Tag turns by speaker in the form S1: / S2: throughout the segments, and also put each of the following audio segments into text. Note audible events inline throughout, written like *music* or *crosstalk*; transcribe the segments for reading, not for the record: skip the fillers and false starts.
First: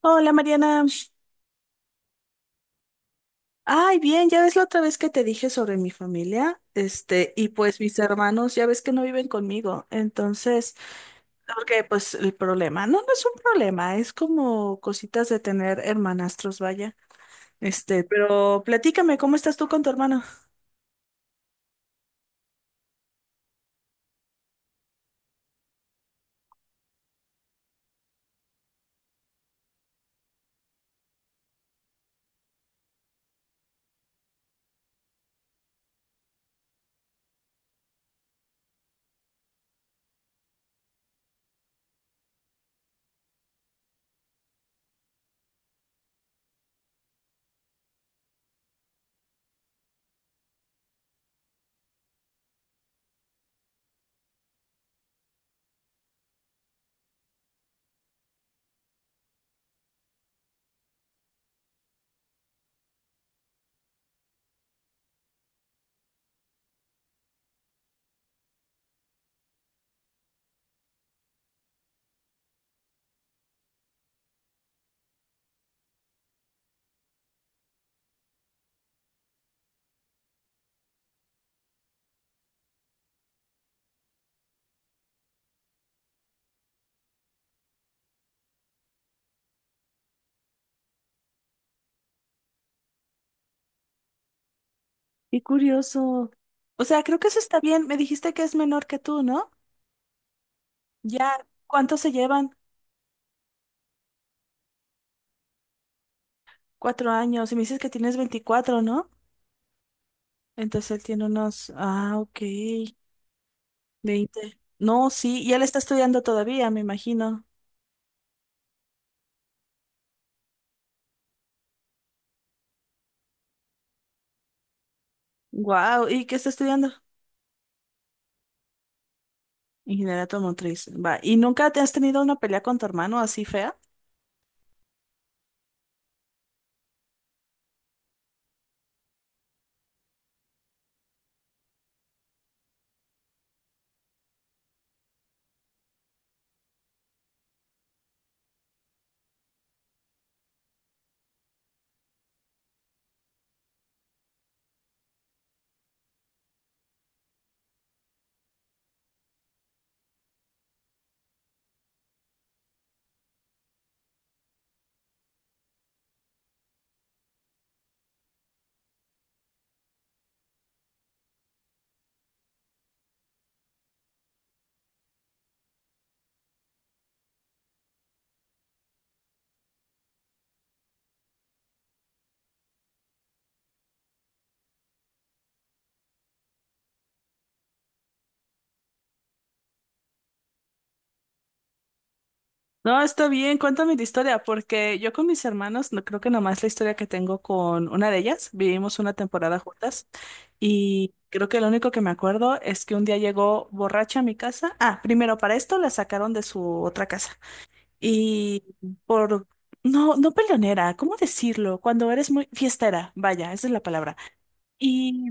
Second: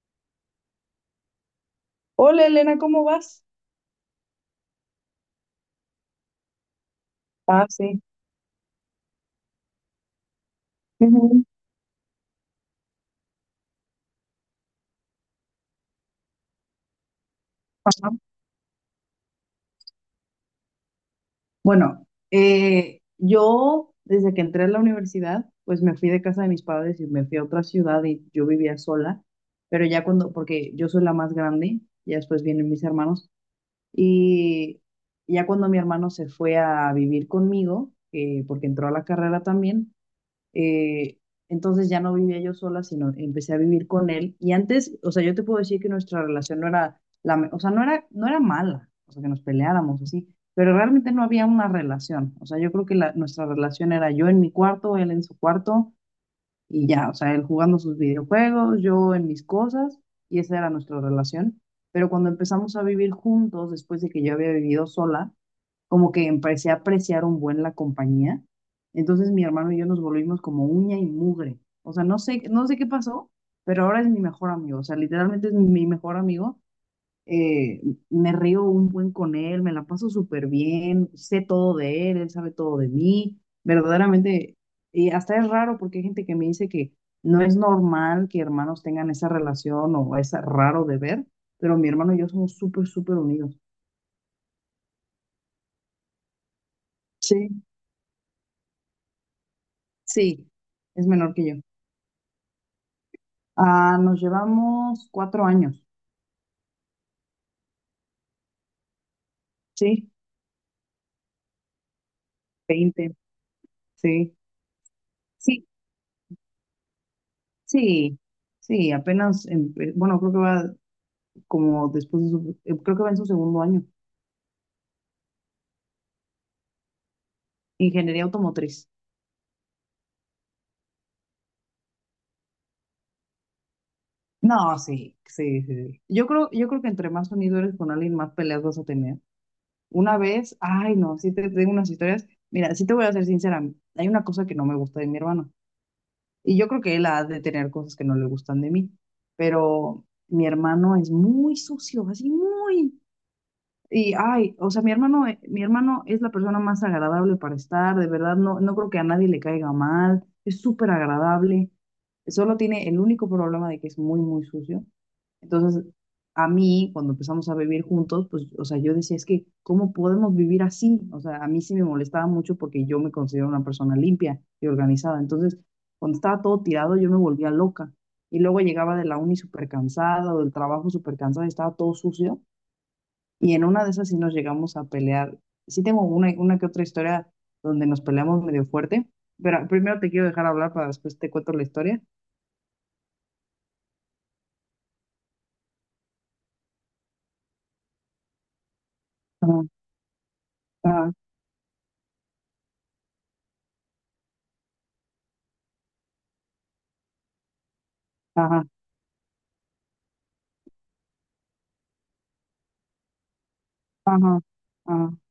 S1: Hola Mariana.
S2: Hola Elena, ¿cómo vas?
S1: Ay, bien, ya ves la otra vez que te dije sobre mi familia, este, y
S2: Ah,
S1: pues mis
S2: sí.
S1: hermanos, ya ves que no viven conmigo, entonces,
S2: Ujú.
S1: porque pues el problema, no es un problema, es como cositas de tener hermanastros, vaya, este,
S2: Ajá.
S1: pero platícame, ¿cómo estás tú con tu hermano?
S2: Bueno, yo desde que entré a la universidad, pues me fui de casa de mis padres y me fui a otra ciudad y yo vivía sola, pero ya cuando, porque yo soy la más grande, ya después vienen mis hermanos, y ya cuando mi hermano se fue a vivir conmigo, porque entró a la carrera también. Eh, entonces ya no vivía yo sola, sino empecé a vivir con él. Y antes, o sea, yo te puedo decir que nuestra relación no era, o sea, no era mala, o sea, que nos peleáramos así, pero realmente no había una relación. O sea, yo creo que nuestra relación era yo en mi cuarto, él en su cuarto, y ya, o sea, él jugando sus videojuegos, yo en mis cosas, y esa era nuestra relación. Pero cuando empezamos a vivir juntos, después de que yo había vivido sola, como que empecé a apreciar un buen la compañía. Entonces mi hermano y yo nos volvimos como uña y mugre. O sea, no sé qué pasó, pero ahora es mi mejor amigo. O sea, literalmente es mi mejor amigo. eh, Me río un buen con él, me la paso súper bien, sé todo de él, él sabe todo de mí, verdaderamente, y hasta es raro porque hay gente que me dice que no es normal que hermanos tengan esa relación o es raro de ver, pero mi hermano y yo somos súper, súper unidos.
S1: Qué curioso. O sea, creo que eso está
S2: Sí,
S1: bien, me dijiste que es menor que tú, ¿no?
S2: sí, es menor
S1: Ya,
S2: que yo.
S1: ¿cuántos se llevan?
S2: Ah, nos llevamos 4 años,
S1: Cuatro años, y me dices que tienes 24, ¿no?
S2: sí,
S1: Entonces él tiene unos, ah, ok.
S2: 20, sí,
S1: 20, no, sí, y él
S2: sí,
S1: está estudiando todavía, me imagino.
S2: sí, sí, apenas, bueno, creo que va como después de su, creo que va en su segundo año.
S1: Wow, ¿y qué está estudiando?
S2: Ingeniería automotriz.
S1: Ingeniería automotriz. Va, ¿y nunca te has tenido una pelea con tu hermano así fea?
S2: No, sí, sí, sí, sí. Yo creo que entre más unido eres con alguien, más peleas vas a tener. Una vez, ay, no, sí te tengo unas historias. Mira, sí te voy a ser sincera. Hay una cosa que no me gusta de mi hermano. Y yo creo que él ha de tener cosas que no le gustan de mí. Pero mi hermano es muy sucio, así muy. Y ay, o sea, mi hermano es la persona más agradable para estar, de verdad, no creo que a nadie le caiga mal, es súper agradable, solo tiene el único problema de que es muy, muy sucio. Entonces, a mí, cuando empezamos a vivir juntos, pues, o sea, yo decía, es que, ¿cómo podemos vivir así? O sea, a mí sí me molestaba mucho porque yo me considero una persona limpia y organizada. Entonces, cuando estaba todo tirado, yo me volvía loca. Y luego llegaba de la uni súper cansada o del trabajo súper cansada y estaba todo sucio. Y en una de esas sí nos llegamos a pelear. Sí tengo una que otra historia donde nos peleamos medio fuerte, pero primero te quiero dejar hablar para después te cuento la historia.
S1: No, está bien, cuéntame la historia, porque yo con mis hermanos, no creo que nomás la historia que tengo con una de ellas, vivimos una temporada
S2: Ajá,
S1: juntas
S2: ajá,
S1: y creo que lo único que me acuerdo es que un día llegó borracha a mi casa. Ah, primero para esto la sacaron de su otra casa. Y
S2: ajá,
S1: por, no, no peleonera, ¿cómo decirlo? Cuando eres muy fiestera, vaya, esa es la palabra.
S2: ajá, ajá,
S1: Y,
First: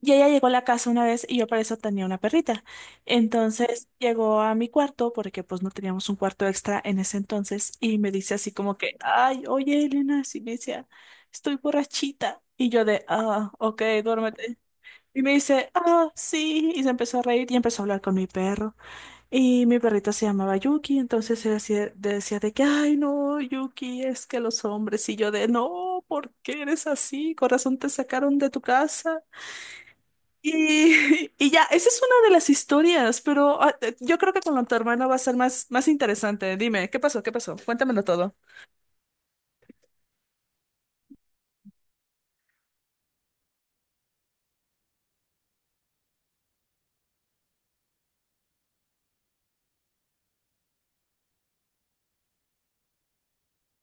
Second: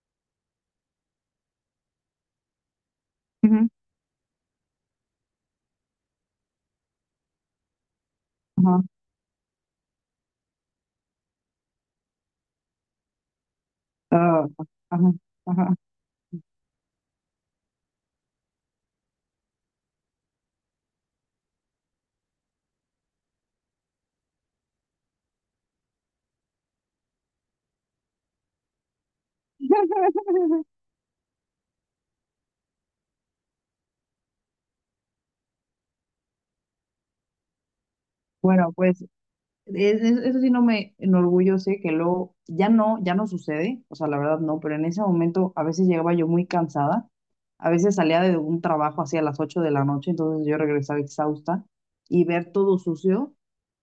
S1: y ella llegó a la casa una vez y yo para eso tenía una perrita.
S2: ujú,
S1: Entonces llegó a mi cuarto porque pues no teníamos un cuarto extra en ese entonces y me dice así como
S2: ajá,
S1: que, ay, oye, Elena, así me decía, estoy borrachita. Y yo de, ah, ok,
S2: ah,
S1: duérmete.
S2: ajá,
S1: Y me dice,
S2: ajá.
S1: ah, sí. Y se empezó a reír y empezó a hablar con mi perro. Y mi perrita se llamaba Yuki, entonces ella decía, decía de que, ay, no, Yuki, es que los hombres, y yo de, no, ¿por qué eres así? Corazón, te sacaron de tu casa.
S2: *laughs*
S1: Y, *laughs* y ya, esa es una de las historias, pero ah, yo creo que con lo de tu hermano va a ser más, más interesante. Dime, ¿qué pasó? ¿Qué pasó? Cuéntamelo todo.
S2: Bueno, pues eso sí no me enorgullece, que luego ya no sucede, o sea, la verdad no, pero en ese momento a veces llegaba yo muy cansada, a veces salía de un trabajo hacia las 8 de la noche, entonces yo regresaba exhausta y ver todo sucio,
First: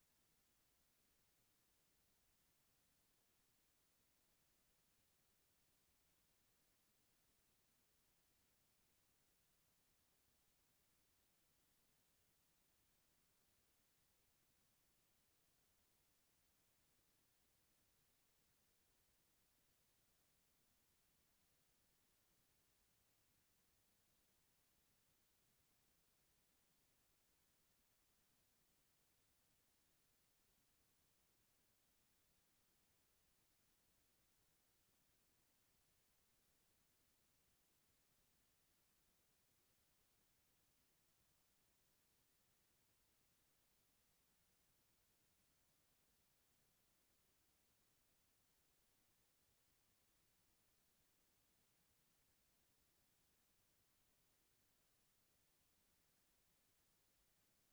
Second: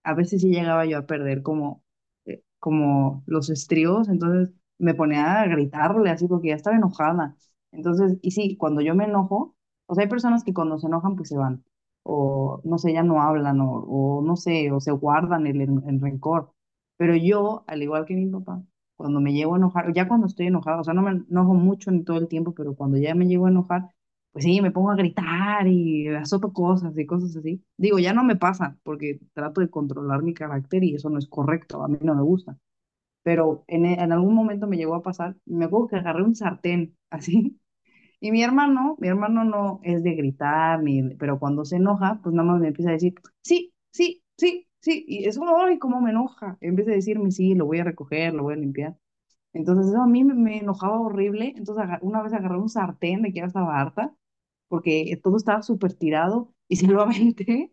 S2: a veces sí llegaba yo a perder como, como los estribos, entonces me ponía a gritarle así porque ya estaba enojada. Entonces, y sí, cuando yo me enojo, o sea, hay personas que cuando se enojan pues se van o no sé, ya no hablan, o no sé, o se guardan el rencor. Pero yo, al igual que mi papá, cuando me llego a enojar, ya cuando estoy enojada, o sea, no me enojo mucho ni todo el tiempo, pero cuando ya me llego a enojar, pues sí, me pongo a gritar y azoto cosas y cosas así. Digo, ya no me pasa, porque trato de controlar mi carácter y eso no es correcto, a mí no me gusta. Pero en algún momento me llegó a pasar, me acuerdo que agarré un sartén, *laughs* así, y mi hermano no es de gritar, ni, de- pero cuando se enoja, pues nada más me empieza a decir, sí, sí, sí, sí. Y es como, ay, cómo me enoja. En vez de decirme, sí, lo voy a recoger, lo voy a limpiar. Entonces eso a mí me enojaba horrible. Entonces una vez agarré un sartén de que ya estaba harta, porque todo estaba súper tirado y *laughs* se lo aventé.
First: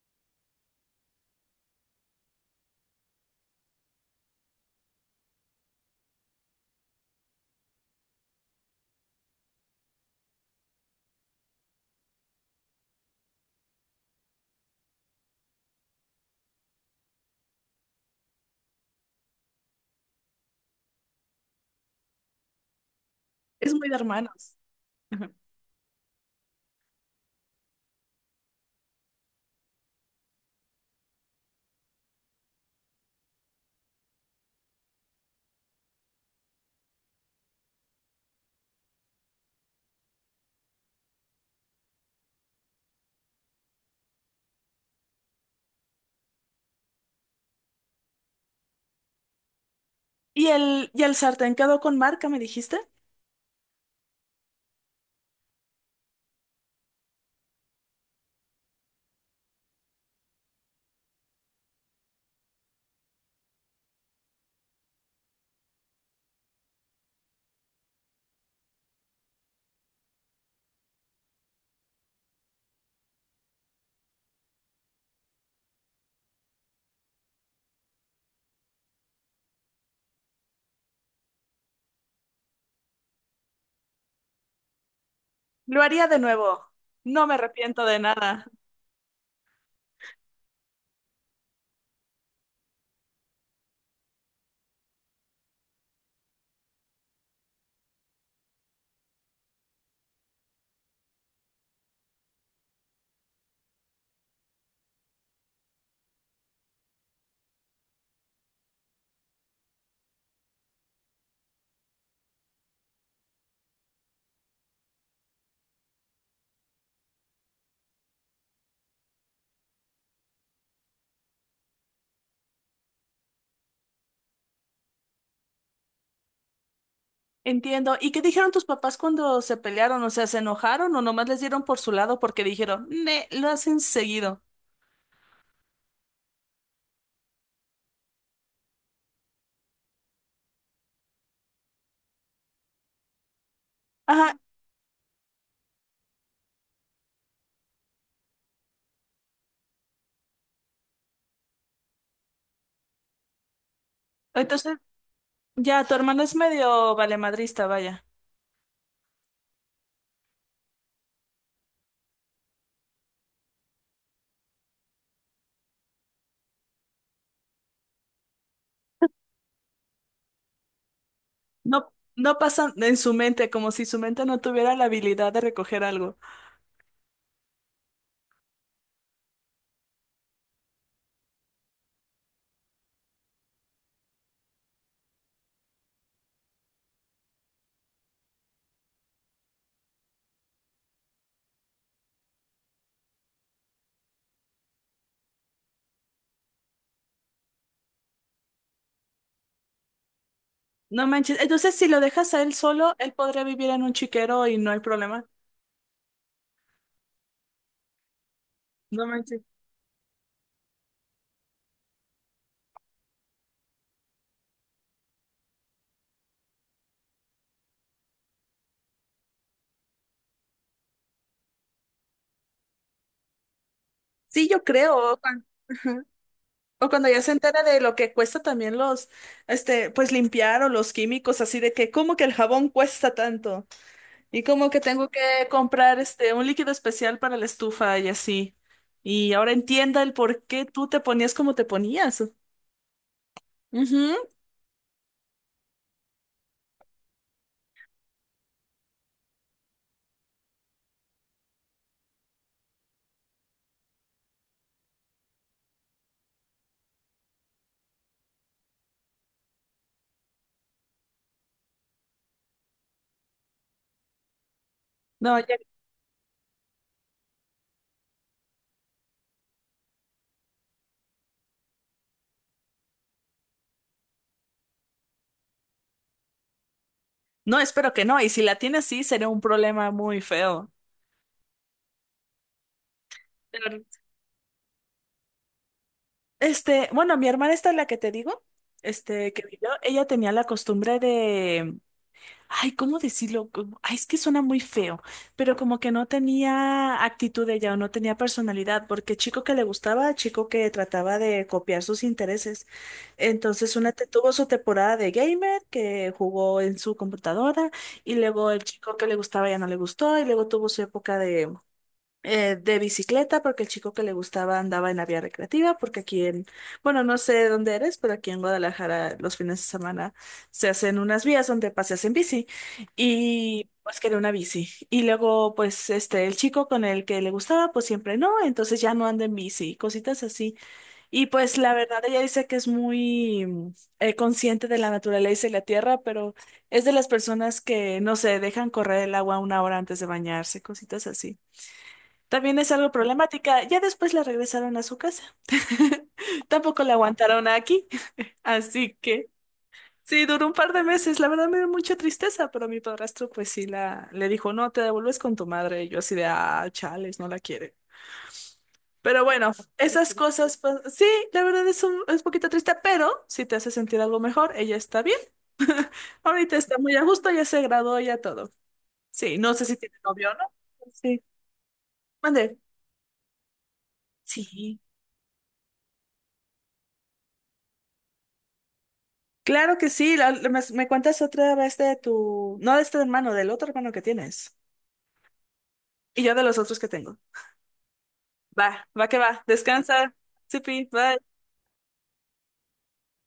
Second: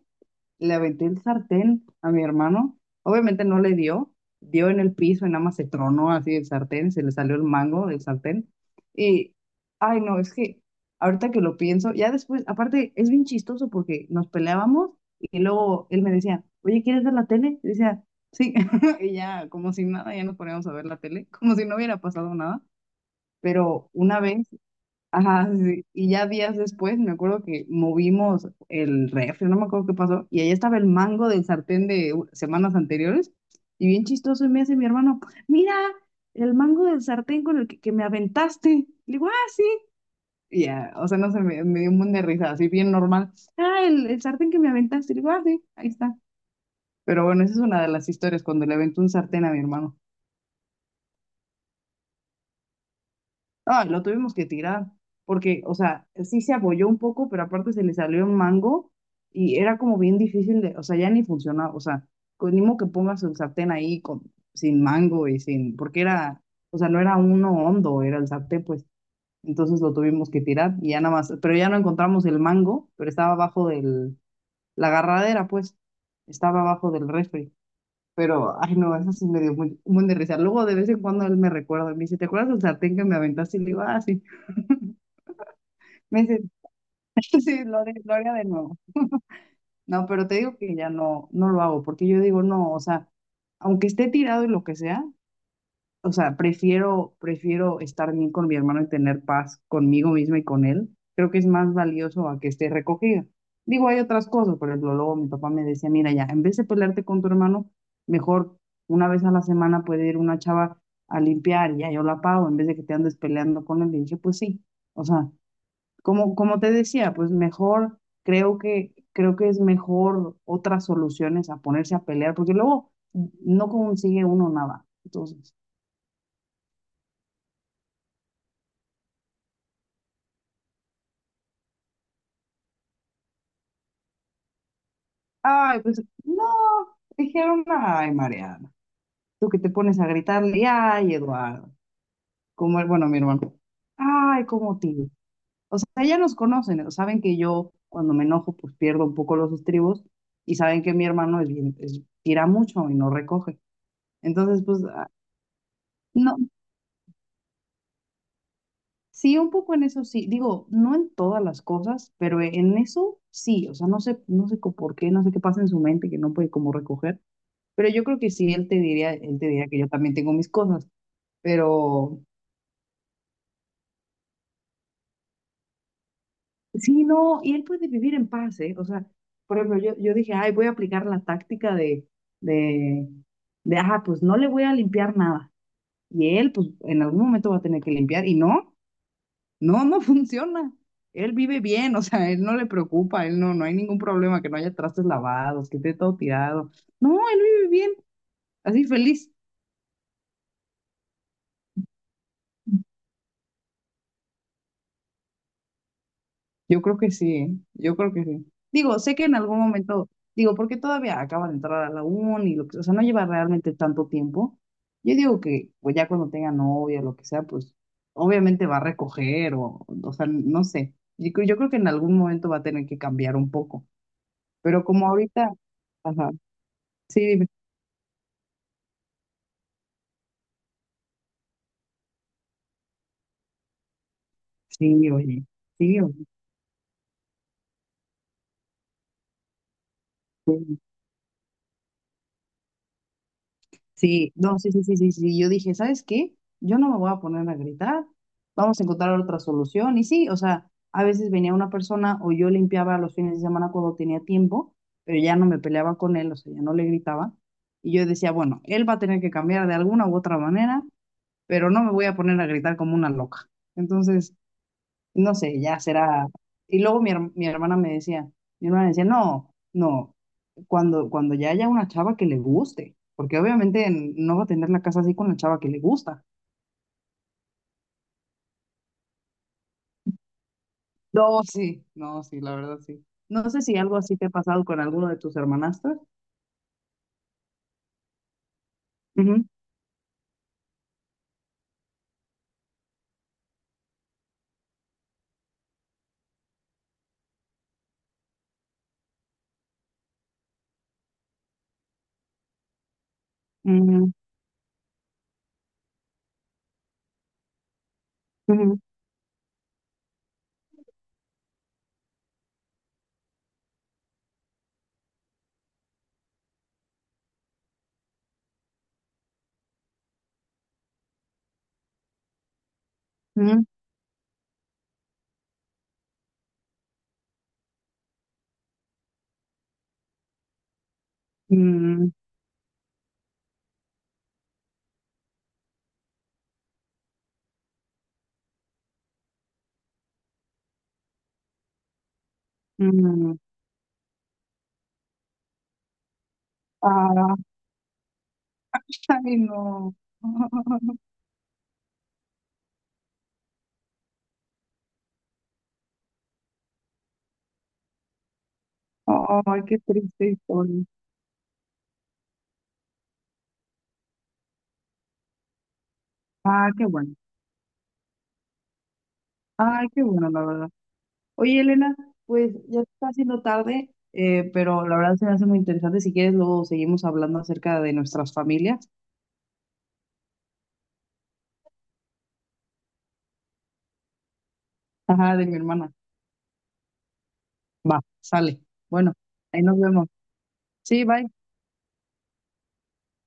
S2: Le aventé el sartén a mi hermano. Obviamente no le dio, dio en el piso y nada más se tronó así el sartén, se le salió el mango del sartén. Y ay, no, es que ahorita que lo pienso, ya después, aparte es bien chistoso porque nos peleábamos y luego él me decía, oye, ¿quieres ver la tele? Y decía, sí, *laughs* y ya, como si nada, ya nos poníamos a ver la tele, como si no hubiera pasado nada.
S1: Es muy
S2: Pero
S1: de
S2: una vez...
S1: hermanos. Ajá.
S2: Ajá, sí, sí. Y ya días después me acuerdo que movimos el refri, no me acuerdo qué pasó, y ahí estaba el mango del sartén de semanas anteriores, y bien chistoso, y me dice mi hermano, mira, el mango del sartén con el que me aventaste. Le digo, ah, sí. Y ya, o sea, no sé, me dio un buen de risa, así bien normal. Ah, el sartén que me aventaste. Le digo, ah, sí, ahí está. Pero bueno, esa es una de las historias, cuando le aventó un sartén a mi hermano.
S1: Y el sartén quedó con marca, me dijiste?
S2: Ah, lo tuvimos que tirar, porque, o sea, sí se apoyó un poco, pero aparte se le salió un mango y era como bien difícil de, o sea, ya ni funcionaba, o sea, ni modo que pongas el sartén ahí con, sin mango y sin, porque era, o sea, no era uno hondo, era el sartén, pues, entonces lo tuvimos que tirar y ya nada más, pero ya no encontramos el mango, pero estaba abajo del, la agarradera, pues, estaba abajo del refri. Pero ay, no, eso sí me dio muy, un buen de risa. Luego, de vez en cuando, él me recuerda, me dice, ¿te acuerdas del sartén que me aventaste? Y le digo, ah, sí.
S1: Lo haría de
S2: Me dice,
S1: nuevo. No me
S2: *laughs* sí,
S1: arrepiento de
S2: lo haría de
S1: nada.
S2: nuevo. No, pero te digo que ya no, no lo hago, porque yo digo, no, o sea, aunque esté tirado y lo que sea, o sea, prefiero estar bien con mi hermano y tener paz conmigo misma y con él. Creo que es más valioso a que esté recogida. Digo, hay otras cosas, por ejemplo, luego mi papá me decía, mira, ya, en vez de pelearte con tu hermano, mejor una vez a la semana puede ir una chava a limpiar, y ya yo la pago, en vez de que te andes peleando con él. Y dije, pues sí, o sea. Como, como te decía, pues mejor, creo que, es mejor otras soluciones a ponerse a pelear, porque luego no consigue uno nada. Entonces,
S1: Entiendo. ¿Y qué dijeron tus papás cuando se pelearon? O sea, ¿se enojaron o nomás les dieron por su lado porque dijeron, ne, lo hacen seguido?
S2: ay, pues no, dijeron, ay, Mariana, tú que te pones a gritarle, ay, Eduardo, como, bueno, mi hermano,
S1: Ajá.
S2: ay, como tío. O sea, ya nos conocen, ¿no? Saben que yo cuando me enojo, pues pierdo un poco los estribos y saben que mi hermano es bien, tira mucho y no recoge. Entonces,
S1: Entonces,
S2: pues, ah,
S1: ya, tu hermano es
S2: no...
S1: medio valemadrista, vaya.
S2: Sí, un poco en eso sí. Digo, no en todas las cosas, pero en eso sí. O sea, no sé, por qué, no sé qué pasa en su mente que no puede como recoger. Pero yo creo que sí, él te diría que yo también tengo mis cosas.
S1: No,
S2: Pero
S1: no pasa en su mente, como si su mente no tuviera la habilidad de recoger algo.
S2: sí, no, y él puede vivir en paz, ¿eh? O sea, por ejemplo, yo dije, ay, voy a aplicar la táctica de, de, ajá, pues no le voy a limpiar nada. Y él, pues en algún momento va a tener que limpiar. Y no. No, no *laughs* funciona. Él vive bien, o sea, él no le preocupa, él no, no hay ningún problema que no haya trastes lavados, que esté todo tirado. No, él vive bien, así feliz.
S1: No manches. Entonces, si lo dejas a él solo, él podría vivir en un chiquero y no hay problema.
S2: Yo creo que sí, ¿eh? Yo creo que sí. Digo,
S1: No
S2: sé que en
S1: manches.
S2: algún momento, digo, porque todavía acaba de entrar a la uni, lo que, o sea, no lleva realmente tanto tiempo. Yo digo que, pues ya cuando tenga novia, lo que sea, pues obviamente va a recoger o sea, no sé. Yo creo que en algún momento va a tener que cambiar un poco,
S1: Sí, yo
S2: pero como
S1: creo. Juan.
S2: ahorita,
S1: *laughs*
S2: ajá,
S1: O cuando ya
S2: sí,
S1: se
S2: dime.
S1: entera de lo que cuesta también los, este, pues limpiar o los químicos, así de que, ¿cómo que el jabón cuesta tanto? Y como que tengo
S2: Sí,
S1: que
S2: oye,
S1: comprar,
S2: sí, oye,
S1: este, un líquido especial para la estufa y así. Y ahora entienda el por qué
S2: sí,
S1: tú te ponías como te ponías. Ujú.
S2: sí, no, sí, sí, sí, sí, sí, yo dije, ¿sabes qué? Yo no me voy a poner a gritar, vamos a encontrar otra solución, y sí, o sea, a veces venía una persona o yo limpiaba los fines de semana cuando tenía tiempo, pero ya no me peleaba con él, o sea, ya no le gritaba, y yo decía, bueno, él va a tener que cambiar de alguna u otra manera, pero no me voy a poner a gritar como una loca, entonces, no
S1: No, ya-
S2: sé, ya será. Y luego mi hermana me decía, mi hermana decía, no, no, cuando ya haya una chava que le guste, porque obviamente no va a tener la casa así con la chava que le gusta.
S1: no, espero que no. Y si la tiene así, sería un problema muy feo.
S2: No, sí, no, sí, la verdad sí. No sé si
S1: Pero,
S2: algo así te ha pasado con alguno de tus hermanastros.
S1: este, bueno, mi hermana esta, la que te digo, este, que
S2: Ujú,
S1: vivió, ella tenía la costumbre ay, ¿cómo decirlo? Como- ay, es que suena muy feo, pero como que no tenía actitud ella o no tenía personalidad, porque chico que le gustaba, chico que trataba de copiar sus intereses. Entonces, una te- tuvo su temporada de gamer que jugó en su computadora, y luego
S2: ujú,
S1: el
S2: ujú,
S1: chico que le gustaba ya no le gustó, y luego tuvo su época de bicicleta, porque el chico que le gustaba andaba en la vía recreativa, porque aquí en, bueno, no sé dónde eres, pero aquí en Guadalajara los fines de semana se hacen unas vías donde paseas en bici
S2: ujú,
S1: y pues quería una bici. Y luego, pues, este, el chico con el que le gustaba, pues siempre no, entonces ya no anda en bici, cositas así. Y pues la verdad,
S2: mm,
S1: ella dice que es muy mm, consciente de la naturaleza y la tierra, pero es de las personas que, no sé, dejan correr el agua una hora antes de bañarse, cositas así. También es algo
S2: mm.
S1: problemática. Ya después la regresaron a su casa. *laughs* Tampoco la
S2: Ah,
S1: aguantaron aquí. *laughs* Así
S2: *laughs*
S1: que
S2: ay, no.
S1: sí, duró un par de
S2: *laughs*
S1: meses. La verdad me dio mucha tristeza, pero mi padrastro pues sí la le dijo, no, te devuelves con tu madre. Y yo así de, ah, chales, no la quiere. Pero bueno,
S2: Ay, qué
S1: esas
S2: triste
S1: cosas, pues
S2: historia.
S1: sí, la verdad es un, es poquito triste, pero si te hace sentir algo mejor, ella está bien. Ahorita
S2: Ah,
S1: está
S2: qué
S1: muy a
S2: bueno.
S1: gusto, ya se graduó, ya todo. Sí, no sé si
S2: Ay,
S1: tiene
S2: qué
S1: novio
S2: bueno,
S1: o
S2: la
S1: no.
S2: verdad.
S1: Sí.
S2: Oye, Elena, pues
S1: Mande.
S2: ya se está haciendo tarde,
S1: Sí.
S2: pero la verdad se me hace muy interesante. Si quieres, luego seguimos hablando acerca de nuestras familias.
S1: Claro que sí, la- la- me cuentas otra vez de tu, no de este hermano, del otro hermano que tienes.
S2: Ajá, de mi hermana.
S1: Y yo de los otros que tengo.
S2: Va, sale.
S1: Va, va
S2: Bueno,
S1: que va.
S2: ahí nos
S1: Descansa.
S2: vemos.
S1: Supi,
S2: Sí, bye.
S1: bye.